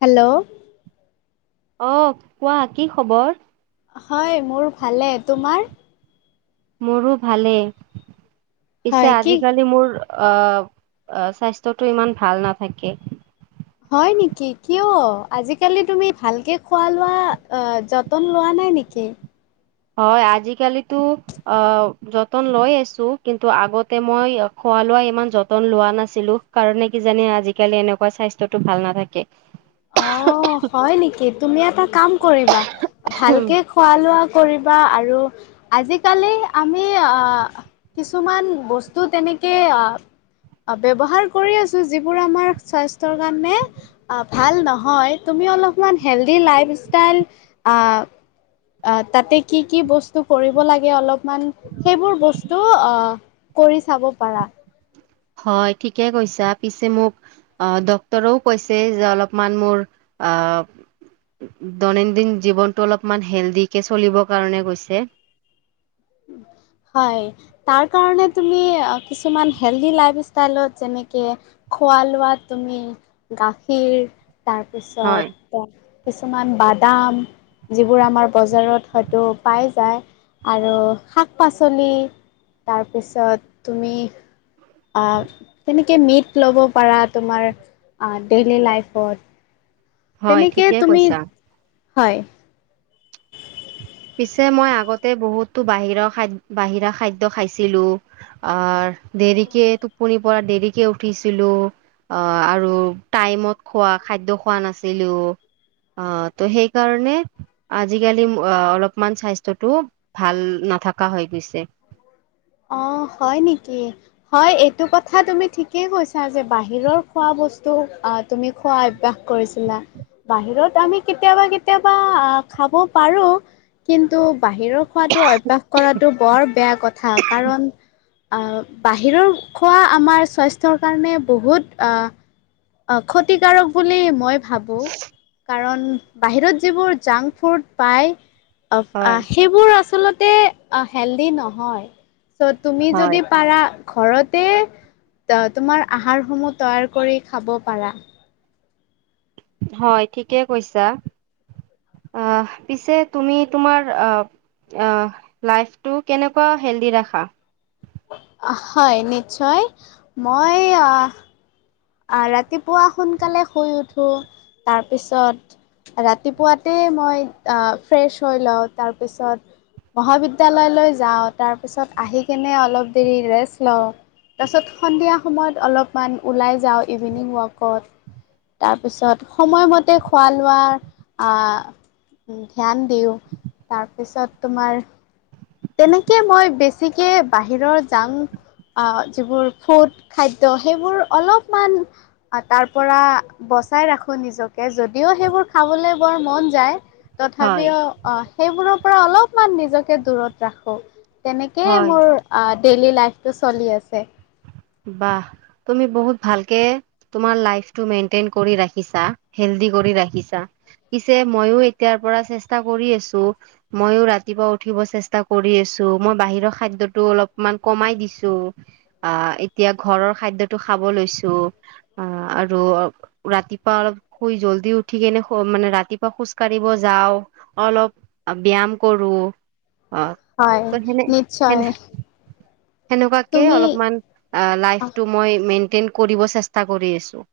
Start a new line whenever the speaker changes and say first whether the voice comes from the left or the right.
left: Hello.
right: অঁ কোৱা কি খবৰ?
left: হয়, মোৰ ভালে, তোমাৰ?
right: মোৰো ভালেই, পিছে
left: হয় কি
right: আজিকালি মোৰ অ, অ, স্বাস্থ্যটো ইমান ভাল নাথাকে।
left: হয় নেকি কিয়? আজিকালি তুমি ভালকে খোৱা লোৱা অঁ যত তন লোৱা নাই নেকি?
right: হয়, আজিকালিতো অ, যতন লৈ আছো, কিন্তু আগতে মই খোৱা লোৱা ইমান যতন লোৱা নাছিলো কাৰণে কিজানি আজিকালি এনেকুৱা স্বাস্থ্যতো ভাল নাথাকে।
left: অ হয় নেকি তুমি এটা কাম কৰিবা, ভালকে খোৱা লোৱা কৰিবা আৰু আজিকালি আমি অঁ কিছুমান বস্তু তেনেকে আ অ', ব্যৱহাৰ কৰি আছো যিবোৰ আমাৰ স্বাস্থ্যৰ কাৰণে ভাল নহয় তুমি অলপমান হেলডি লাইফ ইষ্টাইল আ আ, তাতে কি-কি বস্তু কৰিব লাগে অলপমান সেইবোৰ বস্তু আ কৰি চাব পাৰা।
right: হয় ঠিকে কৈছা, পিছে মোক অ', ডক্তৰেও কৈছে যে অলপমান মোৰ আ দৈনন্দিন জীৱনটো অলপমান হেল্ডিকে চলিবৰ কাৰণে কৈছে।
left: হয়। তাৰ কাৰণে তুমি আ কিছুমান হেলডি লাইফ ষ্টাইলত যেনেকে খোৱা-লোৱাত তুমি গাখীৰ,
right: হয়,
left: তাৰপিছত কিছুমান বাদাম, যিবোৰ আমাৰ বজাৰত হয়তো পাই যায়। আৰু শাক পাচলি, তাৰপিছত তুমি আ তেনে কে মিট ল'ব পাৰা তোমাৰ আ, ডেইলী লাইফত।
right: হয়,
left: তেনেকৈ
right: ঠিকে
left: তুমি
right: কৈছা।
left: হয়।
right: পিছে মই আগতে বহুতো বাহিৰৰ খাদ, বাহিৰা খাদ্য খাইছিলো। আৰ, দেৰিকে টোপনিৰ পৰা দেৰিকে উঠিছিলো। অ', আৰু টাইমত খোৱা খাদ্য খোৱা নাছিলো। অ', ত' সেইকাৰণে আজিকালি মোৰ অ', অলপমান স্বাস্থ্যটো ভাল নাথকা হৈ গৈছে।
left: অ', হয় নিকি?। হয়, এইটো কথা তুমি ঠিকেই কৈছা যে বাহিৰৰ খোৱা বস্তু আ তুমি খোৱা অভ্যাস কৰিছিলা। বাহিৰত আমি কেতিয়াবা-কেতিয়াবা আ, খাব পাৰো। কিন্তু বাহিৰৰ খোৱাটো অভ্যাস কৰাটো বৰ বেয়া কথা। কাৰণ আ, বাহিৰৰ খোৱা আমাৰ স্বাস্থ্যৰ কাৰণে বহুত আ আ, ক্ষতিকাৰক বুলি মই ভাবোঁ, কাৰণ বাহিৰত যিবোৰ জাংকফুড পায়
right: হয়
left: [unintelligible] সেইবোৰ আচলতে আ হেল্ডি নহয়, চ' তুমি
right: হয়
left: যদি পাৰা ঘৰতে ত তোমাৰ আহাৰসমূহ তৈয়াৰ কৰি খাব পাৰা।
right: হয় ঠিকেই কৈছা। আহ পিছে তুমি তোমাৰ আ আহ লাইফটো কেনেকুৱা হেল্ডি ৰাখা?।
left: আহ হয় নিশ্চয় মই আহ আ ৰাতিপুৱা সোনকালে শুই উঠোঁ তাৰপিছত ৰাতিপুৱাতে মই আ ফ্ৰেছ হৈ লওঁ তাৰপিছত মহাবিদ্যালয়লৈ যাওঁ তাৰপিছত আহি কেনে অলপ দেৰি ৰেষ্ট লওঁ তাৰছত সন্ধিয়া সময়ত অলপমান ওলাই যাওঁ ইভিনিং ৱাকত তাৰপিছত সময়মতে খোৱা লোৱাৰ আ উ ধ্যান দিওঁ তাৰপিছত তোমাৰ তেনেকে মই বেছিকে বাহিৰৰ জাংক আহ যিবোৰ ফুড খাদ্য সেইবোৰ অলপমান আ তাৰ পৰা বচাই ৰাখোঁ নিজকে যদিও সেইবোৰ খাবলৈ বৰ মন যায়
right: হয়
left: তথাপিও অ সেইবোৰৰ পৰা অলপমান নিজকে দূৰত ৰাখোঁ। তেনেকেই
right: হয়
left: মোৰ অ ডেইলি লাইফটো চলি আছে।
right: বাহ, তুমি বহুত ভালকে তুমাৰ লাইফতো মেইনটেইন কৰি ৰাখিছা, হেল্ডি কৰি ৰাখিছা। পিছে মইও এতিয়াৰ পৰা চেষ্টা কৰি আছো ময়ো ৰাতিপুৱা উঠিব চেষ্টা কৰি আছো মই বাহিৰৰ খাদ্যটো অলপমান কমাই দিছোঁ। আহ এতিয়া ঘৰৰ খাদ্যটো খাব লৈছো আ আৰু ৰাতিপুৱা অলপ শুই জলদি উঠি কেনে মানে ৰাতিপুৱা খোজ কাঢ়িব যাওঁ। অলপ ব্যায়াম কৰো অ
left: হয়
right: ত হেনে হেনে
left: নিশ্চয়
right: সেনেকুৱাকে
left: তুমি
right: অলপমান লাইফটো মই মেইনটেইন কৰিব চেষ্টা কৰি আছোঁ।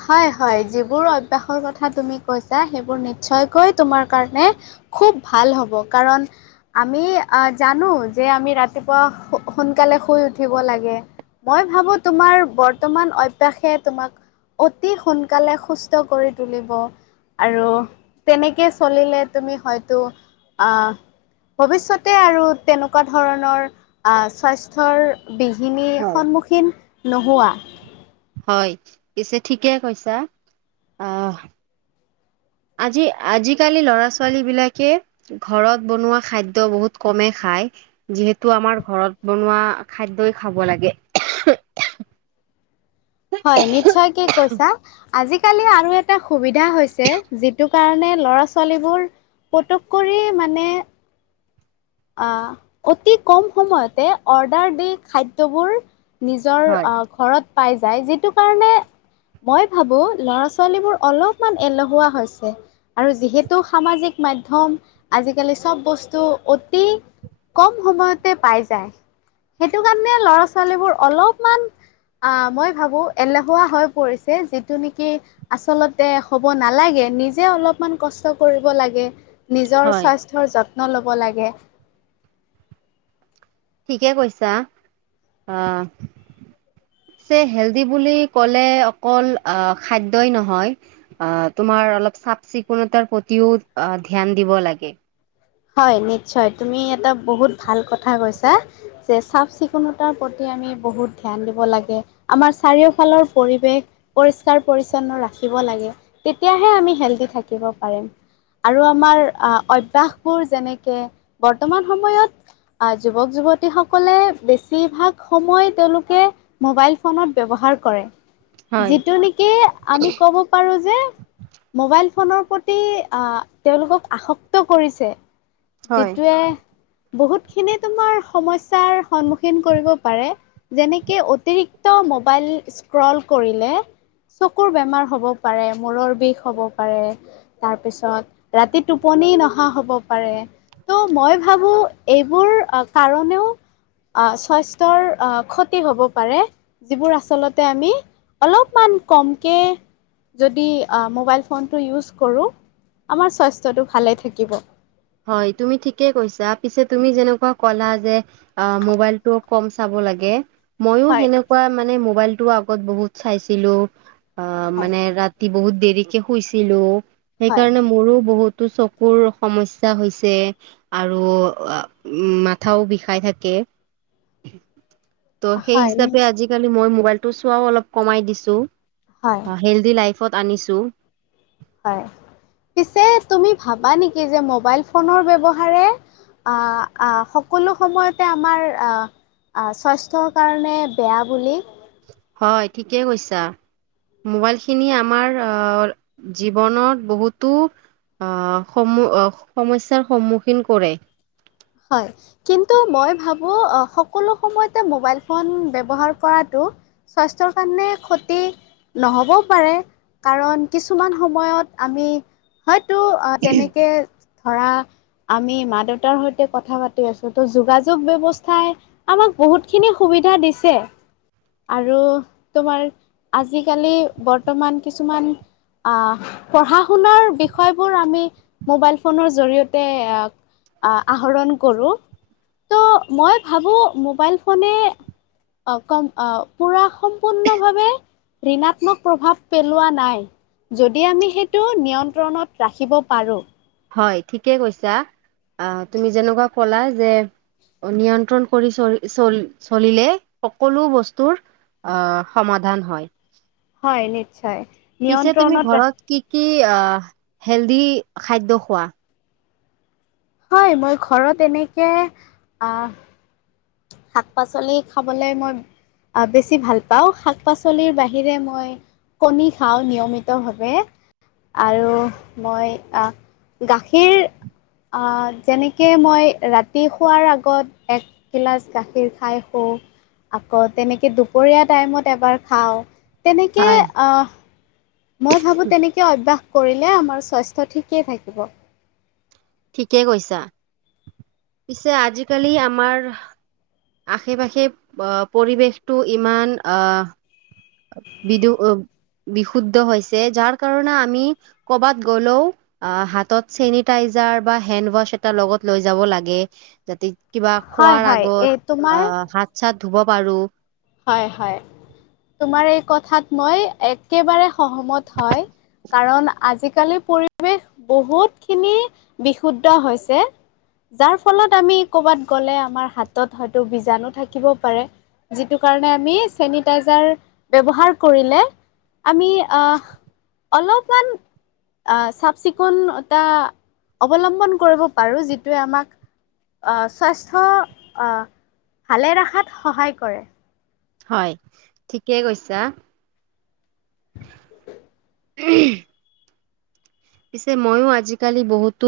left: হয় হয় যিবোৰ অভ্যাসৰ কথা তুমি কৈছা সেইবোৰ নিশ্চয়কৈ তোমাৰ কাৰণে খুব ভাল হ'ব কাৰণ আমি আহ জানো যে আমি ৰাতিপুৱা সো সোনকালে শুই উঠিব লাগে। মই ভাবোঁ তোমাৰ বৰ্তমান অভ্যাসে তোমাক অতি সোনকালে সুস্থ কৰি তুলিব। আৰু তেনেকৈ চলিলে তুমি হয়তো আ ভৱিষ্যতে আৰু তেনেকুৱা ধৰণৰ স্বাস্থ্যৰ বিঘিনীৰ
right: হয়।
left: সন্মুখীন নোহোৱা
right: হয় পিছে ঠিকে কৈছা আহ আজি আজিকালি ল'ৰা ছোৱালী বিলাকে ঘৰত বনোৱা খাদ্য বহুত কমে খায়। যিহেতু আমাৰ ঘৰত বনোৱা খাদ্যই খাব লাগে।
left: হয় নিশ্চয়কে কৈছা আজি আজিকালি আৰু এটা সুবিধা হৈছে যিটো কাৰণে ল'ৰা ছোৱালীবোৰ পুটুক কৰি মানে আ অতি কম সময়তে অৰ্ডাৰ দি খাদ্যবোৰ নিজৰ
right: হয়।
left: ঘৰত পাই যায় যিটো কাৰণে মই ভাবো ল'ৰা ছোৱালীবোৰ অলপমান এলহুৱা হৈছে আৰু যিহেতু সামাজিক মাধ্যম আজিকালি চব বস্তু উট অতি কম সময়তে পাই যায়। সেইটো কাৰণে ল'ৰা ছোৱালীবোৰ অলপমান মই ভাবোঁ এলেহুৱা হৈ পৰিছে যিটো নিকি আচলতে হব নালাগে নিজে অলপমান কষ্ট কৰিব লাগে। নিজৰ
right: হয়,
left: স্বাস্থ্যৰ যত্ন ল'ব লাগে।
right: ঠিকে কৈছা অ যে হেল্ডি বুলি ক'লে অকল খাদ্যই নহয় অ তোমাৰ অলপ চাফ চিকুণতাৰ প্ৰতিও অ ধ্যান দিব লাগে।
left: হয় নিশ্চয় তুমি এটা বহুত ভাল কথা কৈছা যে চাফ চিকুণতাৰ প্ৰতি আমি বহুত ধ্যান দিব লাগে। আমাৰ চাৰিওফালৰ পৰিৱেশ পৰিষ্কাৰ পৰিচ্ছন্ন ৰাখিব লাগে। তেতিয়াহে আমি হেলডি থাকিব পাৰিম আৰু আমাৰ অভ্যাস বোৰ যেনেকে বৰ্তমান সময়ত যুৱক যুৱতীসকলে বেছিভাগ সময় তেওঁলোকে মোবাইল ফোনত ব্যৱহাৰ কৰে।
right: হয়।
left: যিটো নেকি আমি ক'ব পাৰো যে মোবাইল ফোনৰ প্ৰতি আহ তেওঁলোকক আসক্ত কৰিছে।
right: হয়।
left: যিটোৱে বহুত খিনি তোমাৰ সমস্যাৰ সন্মুখীন কৰিব পাৰে। যেনেকে অতিৰিক্ত মোবাইল স্ক্ৰল কৰিলে চকুৰ বেমাৰ হ'ব পাৰে মূৰৰ বিষ হ'ব পাৰে। তাৰপিছত ৰাতি টোপনি নহা হ'ব। পাৰে ত' মই ভাবো এইবোৰ কাৰণেও স্বাস্থ্যৰ ক্ষতি হ'ব পাৰে। যিবোৰ আচলতে আমি অলপমান কমকে যদি মোবাইল ফোনটো ইউজ কৰোঁ আমাৰ স্বাস্থ্যটো ভালে থাকিব।
right: হয় তুমি ঠিকে কৈছা পিছে তুমি যেনেকুৱা ক'লা যে অ', মোবাইলটো কম চাব লাগে ময়ো
left: হয়।
right: সেনেকুৱা মানে মোবাইলটো আগত বহুত চাইছিলোঁ অ',
left: হয়।
right: মানে ৰাতি বহুত দেৰিকে শুইছিলোঁ
left: হয়
right: সেইকাৰণে মোৰো বহুতো চকু কোৰ সমস্যা হৈছে আৰু মাথাও বিষাই থাকে।
left: [inaudible]
right: ত সেই
left: হয়
right: হিচাপে
left: নিচ
right: আজিকালি মই মবাইলতো চোৱাও অলপ কমাই দিছো
left: হয়
right: অ', হেল্ডি লাইফ ফত আনিছোঁ।
left: হয়, পিছে তুমি ভাবা নেকি যে মোবাইল ফোনৰ ব্যৱহাৰে আ, আ সকলো সময়তে আমাৰ আ স্বাস্থ্যৰ কাৰণে বেয়া বুলি
right: হয় ঠিকেই কৈছা। মোবাইল খিনি আমাৰ আ জীৱনত বহুতো আ সম সমস্যাৰ সন্মুখীন কৰে।
left: হয়। কিন্তু মই ভাবোঁ সকলো সময়তে মোবাইল ফোন ব্যৱহাৰ কৰাটো স্বাস্থ্যৰ কাৰণে ক্ষতি নহ'বও পাৰে কাৰণ কিছুমান সময়ত আমি হয়তো অ', তেনেকে ধৰা আমি মা দেউতাৰ সৈত কথা পাতি আছোঁ ত' যোগাযোগ ব্যৱস্থাই আমাক বহুত খিনি সুবিধা দিছে। আৰু তোমাৰ আজিকালি বৰ্তমান কিছুমান আহ পঢ়া শুনাৰ বিষয়বোৰ আমি মোবাইল ফোনৰ জৰিয়তে আহ, আহৰণ কৰোঁ তো মই ভাবোঁ মোবাইল ফোনে অ', কম আহ পুৰা সম্পূৰ্ণভাৱে ঋণাত্মক প্ৰভাৱ পেলোৱা নাই। যদি আমি সেইটো নিয়ন্ত্ৰণত ৰাখিব পাৰোঁ
right: হয় ঠিকে কৈছা, আহ তুমি যেনেকুৱা ক'লা যে নিয়ন্ত্ৰণ কৰি চল চল চলিলে সকলো বস্তুৰ অ', সমাধান হয়
left: হয় নিশ্চয়।
right: পিছে তুমি
left: নিয়ন্ত্ৰণত ৰাখি
right: ঘৰত কি, কি হেল্ডি খাদ্য খোৱা?
left: হয় মই ঘৰত এনেকে আ শাক- পাচলি খাবলৈ মই বেছি ভাল পাওঁ শাক-পাচলি পাচলিৰ বাহিৰে মই কণী খাওঁ নিয়মিতভাৱে আৰু মই আ গাখীৰ আ যেনেকে মই ৰাতি শোৱাৰ আগত এক এগিলাচ গাখীৰ খাই শুৱ আকৌ তেনেকে দুপৰীয়া টাইমত এবাৰ খাওঁ। তেনেকে
right: হয়
left: আ মই ভাবো তেনেকে অভ্যাস কৰিলে আমাৰ স্বাস্থ্য ঠিকেই থাকিব।
right: ঠিকে কৈছা পিছে আজিকালি আমাৰ আশে-পাশে আ পৰিৱেশটো ইমান আহ বিদু বিশুদ্ধ হৈছে যাৰ কাৰণে আমি ক'বাত গ'লেও হাতত চেনিটাইজ যাৰ বা হেনৱাচ এটা লগত লৈ যাব লাগে যাতে কিবা
left: হয়
right: খোৱাৰ
left: হয় এই
right: আগত
left: তোমাৰ
right: আ হাত-চাত ধুব পাৰো।
left: হয় হয় তোমাৰ এই কথাত মই একেবাৰে সহমত হয়। কাৰণ আজিকালি পৰিৱেশ বহুত খিনি বিশুদ্ধ হৈছে যাৰ ফলত আমি কৰবাত গলে আমাৰ হাতত হয়তো বীজাণু থাকিব পাৰে যিটো কাৰণে আমি চেনিটাইজাৰ ব্যৱহাৰ কৰিলে আমি আ অলপমান আ চাফ-চিকুণতা অৱলম্বন কৰিব পাৰোঁ যিটোৱে আমাক আ স্বাস্থ্য আ ভালে ৰখাত সহায় কৰে।
right: হয় ঠিকে কৈছা ঊম পিছে মইয়ো আজিকালি বহুতো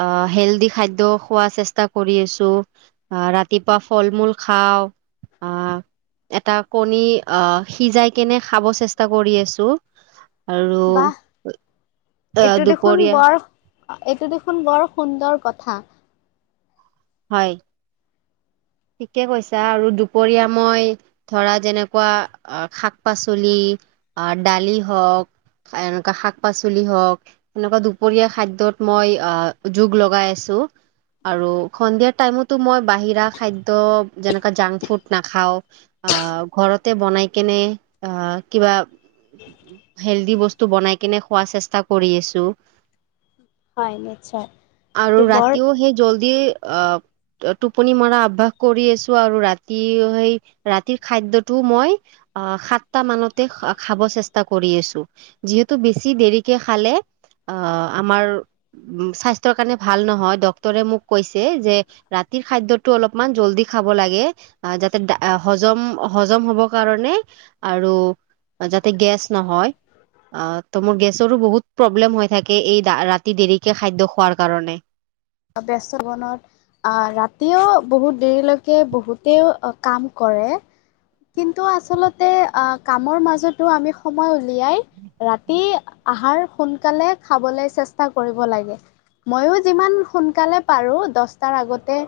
right: আহ হেল্ডি খাদ্য খোৱা চেষ্টা কৰি আছো। আ ৰাতিপুৱা ফল-মূল খাওঁ আহ এটা কণী আহ সিজাই কেনে খাব চেষ্টা কৰি আছো আৰু
left: বাহ
right: আহ
left: এইটো দেখোন
right: দুপৰীয়া
left: বৰ এইটো দেখোন বৰ সুন্দৰ কথা।
right: হয়, ঠিকে কৈছা আৰু দুপৰীয়া মই ধৰা যেনেকুৱা আ শাক-পাচলি আহ দালি হওক এনেকুৱা শাক-পাচলি হওক এনেকুৱা দুপৰীয়া খাদ্যত মই আহ যোগ লগাই আছো আৰু সন্ধিয়া টাইমতো মই বাহিৰা খাদ্য যেনেকা জাংক ফুড নাখাওঁ আহ ঘৰতে বনাই কেনে আহ কিবা হেল্ডি বস্তু বনাই কিনে খোৱা চেষ্টা কৰি আছো।
left: হয় নিশ্চয়
right: আৰু
left: এইটো বৰ
right: ৰাতিও সেই জল্দি আ টোপনি মৰা অভ্যাস কৰি আছো আৰু ৰাতি সেই ৰাতিৰ খাদ্যটো মই আ সাতটা মানতে খা খাব চেষ্টা কৰি আছো। যিহেতু বেছি দেৰিকে খালে আ আমাৰ স্বাস্থ্যৰ কাৰণে ভাল নহয় ডক্তৰে মোক কৈছে কৈছে যে ৰাতিৰ খাদ্যটো অলপমান জল্দি খাব লাগে। আ যাতে হজম হজম হব কাৰণে আৰু আ যাতে গেছ নহয়। আ ত' মোৰ গেছৰো বহুত প্ৰব্লেম হৈ থাকে এই ৰাতি দেৰিকে খাদ্য খোৱাৰ কাৰণে।
left: ব্যস্ত বনত আ ৰাতিও বহুত দেৰিলৈকে বহুতেও কাম কৰে। কিন্তু আচলতে আ কামৰ মাজতো আমি সময় উলিয়াই ৰাতি আহাৰ সোনকালে খাবলৈ চেষ্টা কৰিব লাগে। ময়ো যিমান সোনকালে পাৰোঁ, দচটাৰ আগতে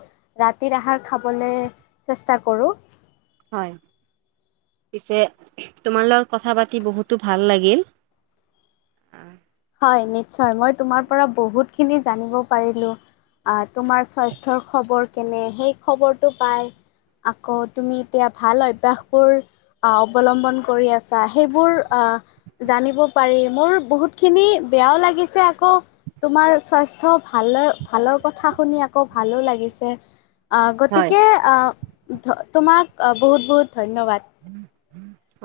left: ৰাতিৰ আহাৰ খাবলৈ চেষ্টা কৰোঁ।
right: হয়, পিছে তোমাৰ লগত কথা পাতি বহুতো ভাল লাগিল।
left: হয় নিশ্চয়, মই তোমাৰ পৰা বহুতখিনি জানিব পাৰিলো। আ, তোমাৰ স্বাস্থ্যৰ খবৰ কেনে সেই খবৰটো পাই আকৌ তুমি এতিয়া ভাল অভ্যাসবোৰ আ, অৱলম্বন কৰি আছা সেইবোৰ আ, জানিব পাৰি মোৰ বহুত খিনি বেয়াও লাগিছে আকৌ তোমাৰ স্বাস্থ্য ভাল ভালৰ কথা শুনি আকৌ ভালো লাগিছে। আ, গতিকে আ, তোমাক বহুত বহুত ধন্যবাদ।
right: [inaudible] হয়।